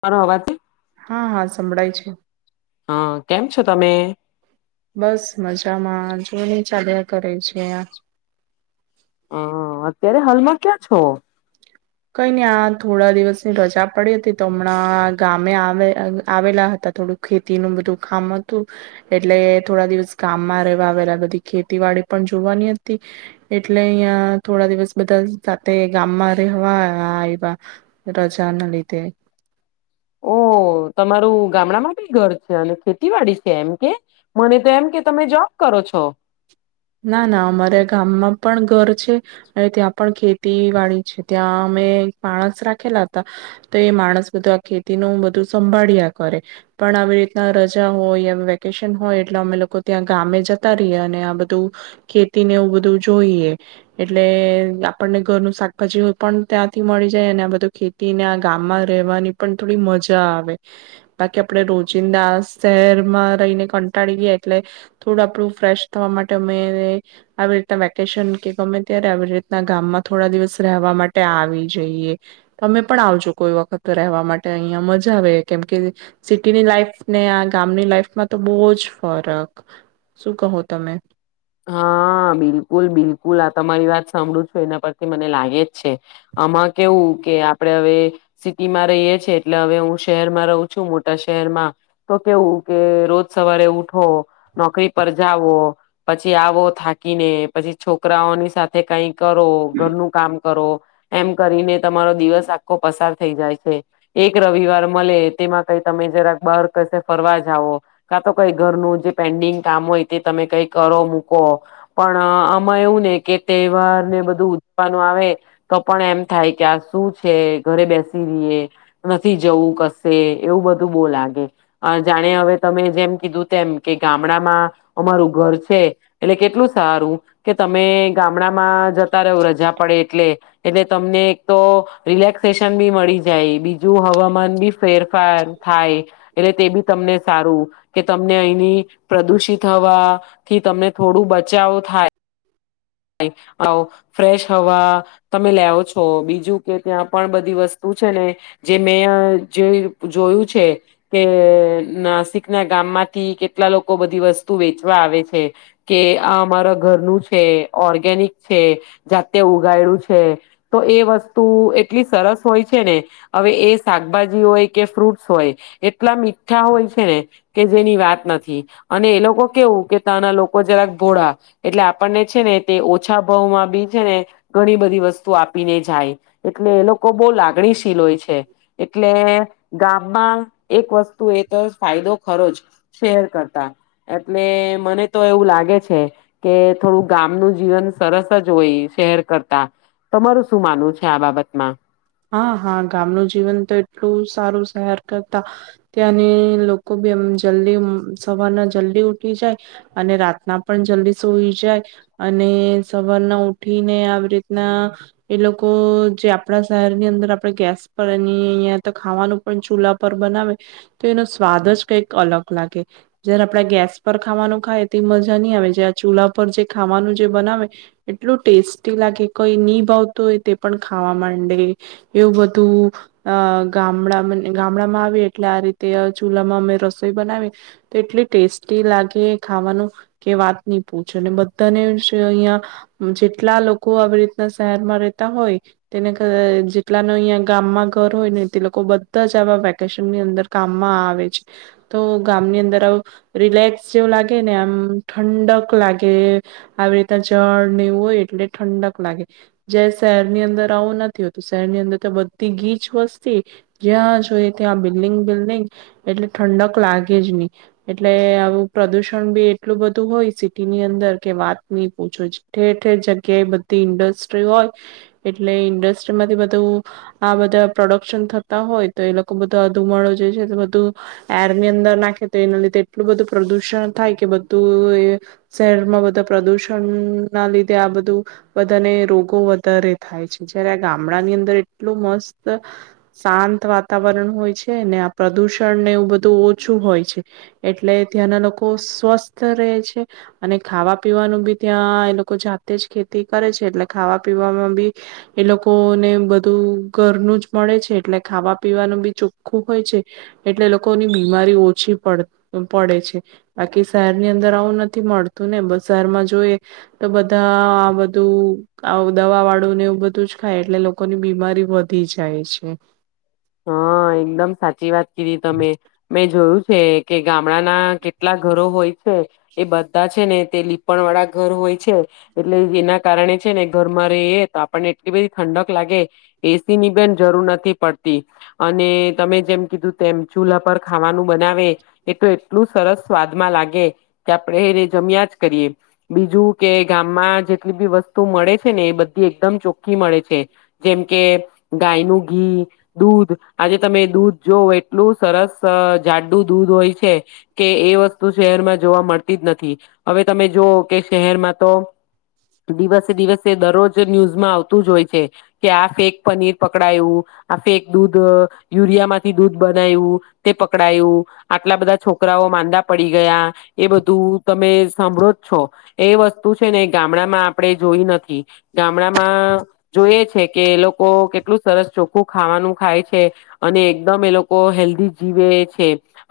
મારો અવાજ હા, હા, સંભળાય છે. હા, કેમ છો તમે? બસ, મજામાં. જો, ચાલ્યા કરે છે. હ, અત્યારે હાલમાં ક્યાં છો? કંઈ નહીં. નને આ થોડા દિવસની રજા પડી હતી, તો હમણાં ગામે આવે આવેલા હતા. થોડું ખેતી નું બધું કામ હતું, એટલે થોડા દિવસ ગામમાં રહેવા આવેલા. બધી ખેતી વાડી પણ જોવાની હતી, એટલે અહી થોડા દિવસ બધા સાથે ગામમાં રહે. હા, હા, એ રજા ના લીધે. ઓ તમારું ગામડામાં બી ઘર છે અને ખેતીવાડી છે એમ? કે મને તો એમ કે તમે જોબ કરો છો. ના ના, અમારા ગામમાં પણ ઘર છે અને ત્યાં પણ ખેતી વાડી છે. ત્યાં અમે માણસ રાખેલા હતા તો એ માણસ બધું આ ખેતીનું બધું સંભાળ્યા કરે. પણ આવી રીતના રજા હોય વેકેશન હોય, એટલે અમે લોકો ત્યાં ગામે જતા રહીએ અને આ બધું. ખેતીને એવું બધું જોઈએ એટલે આપણને ઘરનું શાકભાજી પણ ત્યાંથી મળી જાય અને આ બધું. ખેતી ને આ ગામમાં રેવાની પણ થોડી મજા આવે. બાકી આપડે રોજિંદા શહેરમાં રહીને કંટાળી ગયો, એટલે થોડું આપડું ફ્રેશ થવા માટે ત આવી રીતના વેકેશન કે ગમે ત્યારે આવી રીતના ગામમાં થોડા દિવસ રહેવા માટે આવી જઈએ, તમે પણ આવજો કોઈ વખત રહેવા માટે, અહિયાં મજા આવે કેમ કે સિટીની લાઈફ ને આ ગામની લાઈફમાં તો બહુ જ ફરક શું કહો તમે. હા બિલકુલ બિલકુલ આ તમારી વાત સાંભળું છું એના પરથી મને લાગે જ છે આમાં કેવું કે આપડે હવે સિટીમાં રહીએ છેએ એટલે હવે હું શહેરમાં રહું છું મોટા શહેરમાં તો કેવું કે રોજ સવારે ઉઠો, નોકરી પર જઓ. પછી આવો થાકીને, પછી છોકરાઓની સાથે કંઈ કરો, ઘરનું કામ કરો એમ કરીને તમારો દિવસ આખો પસાર થઈ જાય છે. એક રવિવાર મળે તેમાં કઈ તમે જરાક બાર કસે ફરવા જાવ કા તો કઈ ઘરનું જે પેન્ડિંગ કામ હોય તે તમે કઈ. કરો મૂકો પણ આમાં એવું ને કે તહેવાર ને બધું ઉજવાનું આવે તો પણ એમ થાય કે આ શું છે ઘરે બેસી રહે, નથી જવું કશે એવું બધું બો લાગે જાણે હવે તમે જેમ કીધું તેમ કે ગામડામાં અમારું ઘર છે. એટલે કેટલું સારું કે તમે ગામડામાં જતા રહો રજા પડે એટલે, એટલે તમને એક તો રિલેક્સેશન બી મળી જાય, બીજું હવામાન બી ફેરફાર થાય, એટલે તે બી તમને સારું કે, તમને અહીની પ્રદુષિત હવા થી તમને થોડું બચાવો થાય. આવી ફ્રેશ હવા તમે લાવ છો, બીજું કે ત્યાં પણ બધી વસ્તુ છે ને જે મેં જે જોયું છે કે નાસિક ના ગામમાંથી કેટલા લોકો બધી વસ્તુ વેચવા આવે છે કે આ અમારા ઘરનું છે. ઓર્ગેનિક છે, જાતે ઉગાયડું છે તો એ વસ્તુ એટલી સરસ હોય છે ને, હવે એ શાકભાજી હોય કે ફ્રૂટ્સ હોય એટલા મીઠા હોય છે ને કે જેની વાત નથી અને એ લોકો કેવું કે. ના લોકો જરાક ભોળા. એટલે આપણને છે ને. ઓછા ભાવમાં બી છે ને, ઘણી બધી વસ્તુ આપીને જાય એટલે એ લોકો બહુ લાગણીશીલ હોય છે એટલે ગામમાં એક વસ્તુ એ તો ફાયદો ખરો જ શેર કરતા એટલે મને તો એવું લાગે છે કે થોડું ગામનું. જીવન સરસ જ હોય, શેર કરતા તમારું શું માનવું છે આ બાબતમાં? હા હા, ગામનું જીવન તો એટલું સારું, શહેર. કરતા ત્યાંની લોકો બી એમ જલ્દી સવારના જલ્દી ઉઠી જાય અને રાતના પણ જલ્દી સોઈ જાય અને સવારના ઉઠીને આવી રીતના એ લોકો જે આપણા. શહેર ની અંદર આપડે ગેસ પર એ, અહિંયા તો ખાવાનું પણ ચૂલા પર બનાવે તો એનો સ્વાદ જ કઈક અલગ લાગે જારે આપડા ગેસ પર ખાવાનું ખાય તે મજા નહીં આવે જે આ ચૂલા પર જે ખાવાનું જે બનાવે એટલું ટેસ્ટી લાગે, કઈ નહિ ભાવતું હોય તે પણ ખાવા માંડ. એવું બધું ગામડા ગામડામાં આવે એટલે આ રીતે ચૂલામાં અમે રસોઈ બનાવી તો એટલી ટેસ્ટી લાગે ખાવાનું કે વાત નહીં પૂછે, અને બધાને અહીં જેટલા લોકો આવી રીતના શહેરમાં રહેતા હોય. તેને જેટલા ન અહીં ગામમાં ઘર હોય ને, તે લોકો બધા જ આવા વેકેશનની અંદર કામમાં આવે છે. તો ગામની અંદર આવે રિલેક્સ જેવું લાગે ને, એમ ઠંડક લાગે. આવી રીતના જળ ને એવું હોય એટલે ઠંડક લાગે જે શહેરની અંદર નથી હોતું શહેર ની અંદર તો બધી ગીચ વસ્તી, જ્યાં જોઈ ત્યાં બિલ્ડિંગ બિલ્ડિંગ, એટલે ઠંડક લાગે જ નહીં, એટલે આવ પ્રદુષણ બી એટલું બધું હોય સિટી ની અંદર કે વાત નહીં પૂછો, ઠેર ઠેર જગ્યાએ બધી ઇન્ડસ્ટ્રી હોય. એટલે ઇન્ડસ્ટ્રી માંથી બધું આ બધા પ્રોડક્શન થતા હોય, તો એ લોકો બધો આ ધુમાડો જે છે બધું એર ની અંદર નાખે તો એના લીધે એટલું બધું પ્રદુષણ થાય કે, બધું શહેરમાં બધા પ્રદુષણ ના લીધે આ બધું બધાને રોગો વધારે થાય છે. જયારે આ ગામડા ની અંદર એટલું મસ્ત શાંત વાતાવરણ હોય છે ને, આ પ્રદૂષણને એવું બધું ઓછું હોય છે, એટલે ત્યાંના લોકો સ્વસ્થ રહે છે. અને ખાવા-પીવાનું બી ત્યાં એ લોકો જાતે જ ખેતી કરે છે, એટલે ખાવા-પીવામાં બી એ લોકોને બધું ઘરનું જ મળે છે, એટલે ખાવા-પીવાનું બી ચોખ્ખું હોય છે. એટલે લોકોની બીમારી ઓછી પડે છે. બાકી શહેરની અંદર આવું નથી મળતું ને, બજારમાં જોઈએ તો બધા આ બધું દવા વાળું. ડું ને એવું બધું જ ખાય એટલે લોકોની બીમારી વધી જાય છે. હા, એકદમ સાચી વાત કીધી તમે મેં જોયું. છે કે ગામડાના કેટલા ઘરો હોય છે એ બધા છે ને તે લીપણ વાળા ઘર હોય છે. એટલે એના કારણે છે ને ઘરમાં રેયે તો આપણને એટલી બધી ઠંડક લાગે એ સી ની પણ જરૂર નથી પડ તી. અને તમે જેમ કીધું તેમ ચૂલા પર ખાવાનું બનાવે એ તો એટલું સરસ સ્વાદમાં લાગે કે આપણેે જમ્યા જ કરીએ. બીજું કે ગામમાં જેટલી બી વસ્તુ મળે છે ને એબધી એકદમ ચોખ્ખી મળે છે, જેમ કે ગાયનું ઘી. દૂધ આજે તમે દૂધ જો એટલું સરસ જાડું દૂધ હોય છે કે એ વસ્તુ શહેરમાં જોવા મળતી જ નથી. હવે તમે જોઓ કે શહેરમાં તો દિવસે દિવસે દરરોજ ન્યૂઝમાં આવતું જ હોય છે કે આ ફેક પનીર પકડાયું. આ ફેક દૂધ, યુરિયામાંથી દૂધ બનાવું તે પકડાયું, આટલા બધા છોકરાઓ માંદા પડી ગયા એ બધું તમે સાંભળો જ છો. એ વસ્તુ છે ને ગામડામાં આપણે જોઈ નથી. ગામડામાં જોઈ છે કે લોકો કેટલું સરસ ચોક ખૂ ખાવાનું ખાય છે અને એકદમ એ લોકો હેલ્ધી જીવે છે,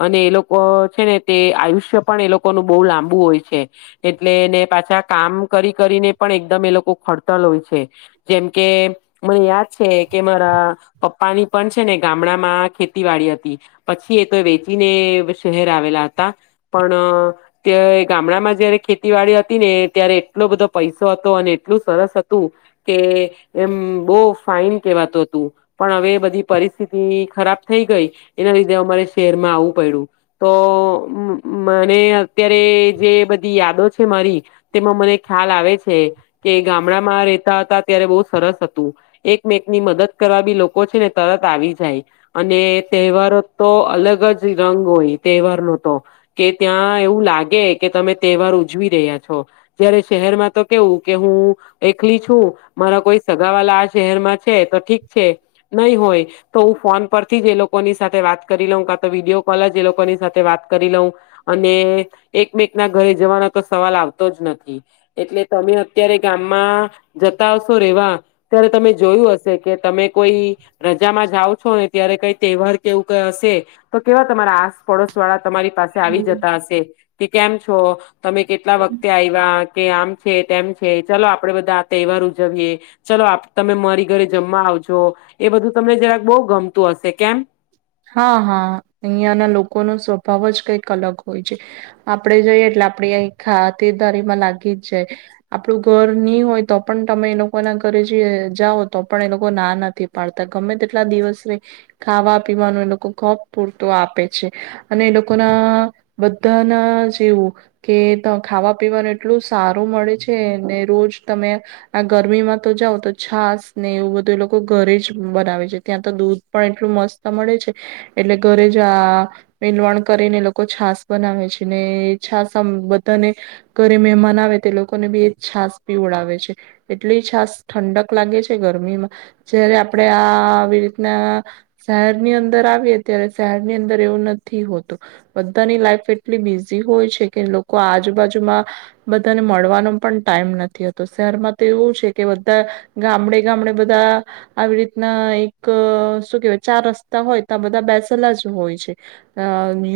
અને એ લોકો છે ને તે આયુષ્ય પણ એ લોકોનું બહુ લાંબુ હોય છે. એટલે ને પાછા કામ કરી કરીને પણ એકદમ એ લોકો ખડતલ હોય છે. છે જેમ કે મને યાદ છે કે મારા પપ્પાની પણ છે ને ગામડામાં ખેતીવાડી હતી. પછી એ તો વેચીને શહેર આવેલા હતા, પણ તે ગામડામાં જયારે ખેતી વાડી હતી ને ત્યારે એટલો બધો પૈસો હતો અને એટલું સરસ હતું કે એમ બહુ ફાઈન કેવાતું હતું. પણ હવે બધી પરિસ્થિતિ ખરાબ થઈ ગઈ, એના લીધે અમારે શહેરમાં આવવું પડ્યું. તો મ મને અત્યારે જે બધી યાદો છે મારી તેમાં મને ખ્યાલ આવે છે કે ગામડામાં રહેતા હતા ત્યારે બહુ સરસ હતું. એકમેક ની મદદ કરવા બી લોક કો છે ને તરત આવી જાય અને તહેવારો તો અલગ જ રંગ હોય તહેવાર નો તો કે ત્યાં એવું લાગે કે તમે તહેવાર ઉજવી રહ્યા છો, જયારે શહેરમાં તો કેવું કે હું એકલી છું, મારા કોઈ સગાવાલા આ શહેરમાં છે તો ઠીક છે. નહીં હોય તો હું ફોન પરથી જ એ લોકોની સાથે વાત કરી લઉં કા તો વિડીયો કોલ જ એ લોકોની સાથે વાત કરી લઉં અને એકમેક ના ઘરે જવાનો તો સવાલ આવતો જ નથી. એટલે તમે અત્યારે ગામમાં જતા હશો રેવા ત્યારે તમે જોયું હશે. કે તમે કોઈ રજામાં જાવ છો ને ત્યારે કઈ તહેવાર કે એવું ક હશે તો કેવા તમારા આસ પડોશ વાળા તમારી પાસે આવી હમ જતા હશે. કે કેમ છો? તમે કેટલા વખતે આયવા. કે આમ છે તેમ છે ચલો આપડે બધા આ તહેવાર ઉજવીએ ચલો આપ તમે મારી ઘરે જમવા આવજો. એ બધું તમને જરાક બહુ ગમતું હશે કેમ. હા હા અહિયાંયાના લોકોનો સ્વભાવ જ કંઈક અલગ હોય છે આપડે જઈએ એટલે આપડી ખાતેદારીમાં લાગી જ જાય આપણું ઘર ની હોય તો પણ તમે એ લોકોના ઘરે જોયે જાઓ તો પણ એ લોકો ના નથી પાડતા ગમે તેટલા દિવસે બી ખાવા પીવાનુ એ લોકો કપ પૂરતો આપે છે અને એ લોકોના બધાના જેવું કે ખાવા પીવાનું એટલું સારું મળે છે ને રોજ તમે આ ગરમીમાં તો જાઓ તો છાસ ને એવું બધું એ લોકો ઘરે જ બનાવે છે. ત્યાં તો દૂધ પણ એટલું મસ્ત મળે છે. એટલે ઘરે જ આ મલવણ કરીને એ લોકો છાસ બનાવે છે ને છાસ આમ બધાને ઘરે મહેમાન આવે તે લોકોને બી એ છાસ પીવડાવે છે. એટલી છાસ ઠંડક લાગે છે ગરમીમાં જયારે આપણેે આ આવી રીતના શહેરની અંદર આવીએ ત્યારે શહેરની અંદર એવું નથી હોતું બધાની લાઈફ એટલી બીઝી હોય છે કે લોકો આજુબાજુમાં બધાને મળવાનો પણ ટાઈમ નથી હતો શહેરમાં તો એવું છે કે બધા ગામડે ગામડે બધા આવી રીતના એક શું કેવાય ચાર રસ્તા હોય ત્યા બધા બેસેલા જ હોય છે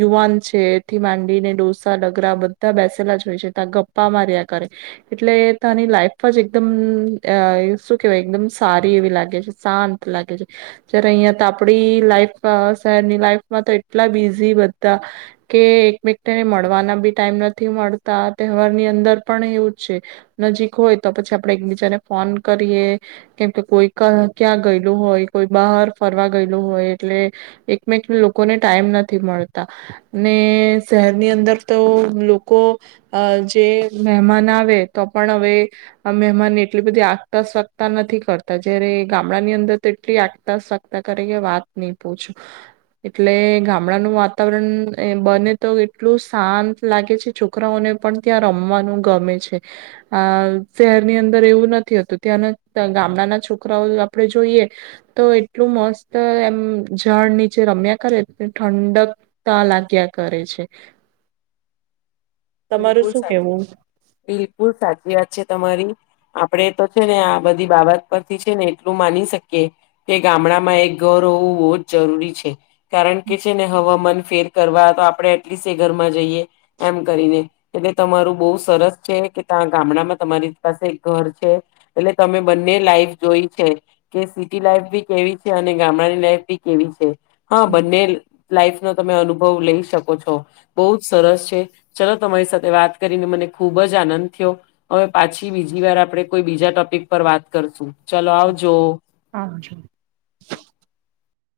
યુવાન છે એથી માંડીને ડોસા ડગરા બધા બેસેલા જ હોય છે ત્યાં ગપ્પા માર્યા કરે એટલે તની લાઈફ જ એકદમ શું કેહેવાય એકદમ સારી એવી લાગે છે શાંત લાગે છે. જયારે અહિયાં ત આપડી લાઈફ શહેરની લાઈફમાં તો એટલા બિઝી બતા કે એકમેકને મળવાના બી ટાઈમ નથી મળતા તહેવારની અંદર પણ એવું જ છે નજીક હોય તો પછી આપડે એકબીજાને ફોન કરીએ કેમકે કોઈ ક્યાં ગયેલું હોય કોઈ બહાર ફરવા ગયેું હોય. એટલે એકમેક લોકોને ટાઈમ નથી મળતા અને શહેરની અંદર તો લોકો અ જે મહેમાન આવે તો પણ હવે મહેમાનને એટલી બધી આગતા સગતા નથી કરતા જયારે ગામડા ની અંદર તો એટલી આગતા સગ તા કરીકે વાત નહી પૂછું. એટલે ગામડાનું વાતાવરણ બને તો એટલું શાંત લાગે છે છોકરાઓને પણ ત્યાં રમવાનું ગમે છે આ શહેરની અંદર એવું નથીતું ત્યાં ગામડાના છોકરાઓ આપડે જોઈએ તો એટલું મસ્ત એમ જાડ નીચે રમ્યા કરે ઠંડકતા લાગ્યા કરે છે. તમારું બકુલ શું સાચી કેવું બિકુલ સાચી વાત છે તમારી. આપડે તો છે ને આ બધી બાબત પરથી છે ને એટલું માની શકીએ કે ગામડામાં એક ઘર હોવું બહુ જ જરૂરી છે. કારણ કે છે ને હવામાન ફેર કરવા તો આપડણે એટલીસ્ટ એ ઘરમાં જઈએ એમ કરીને. એટલે તમારું બઉ સરસ છે કે ત્યા ગામડામાં તમારી પાસે ઘર છે એટલે તમે બંને લાઈફ જોઈ છે કે સિટી લાઈફ બી કેવી છે અને ગામડાની લાઈફ બી કેવી છે. હા બનેલ લાઈફ નો તમે અનુભવ લઈ શકો છો બહુ જ સરસ છે ચલ તમારી સાથે વાત કરીને મને ખુબ જ આનંદ થયો હવે પાછી બીજી વાર આપડણે કોઈ બીજા ટોપિક પર વાત કરશું ચલો આવજો. આવજો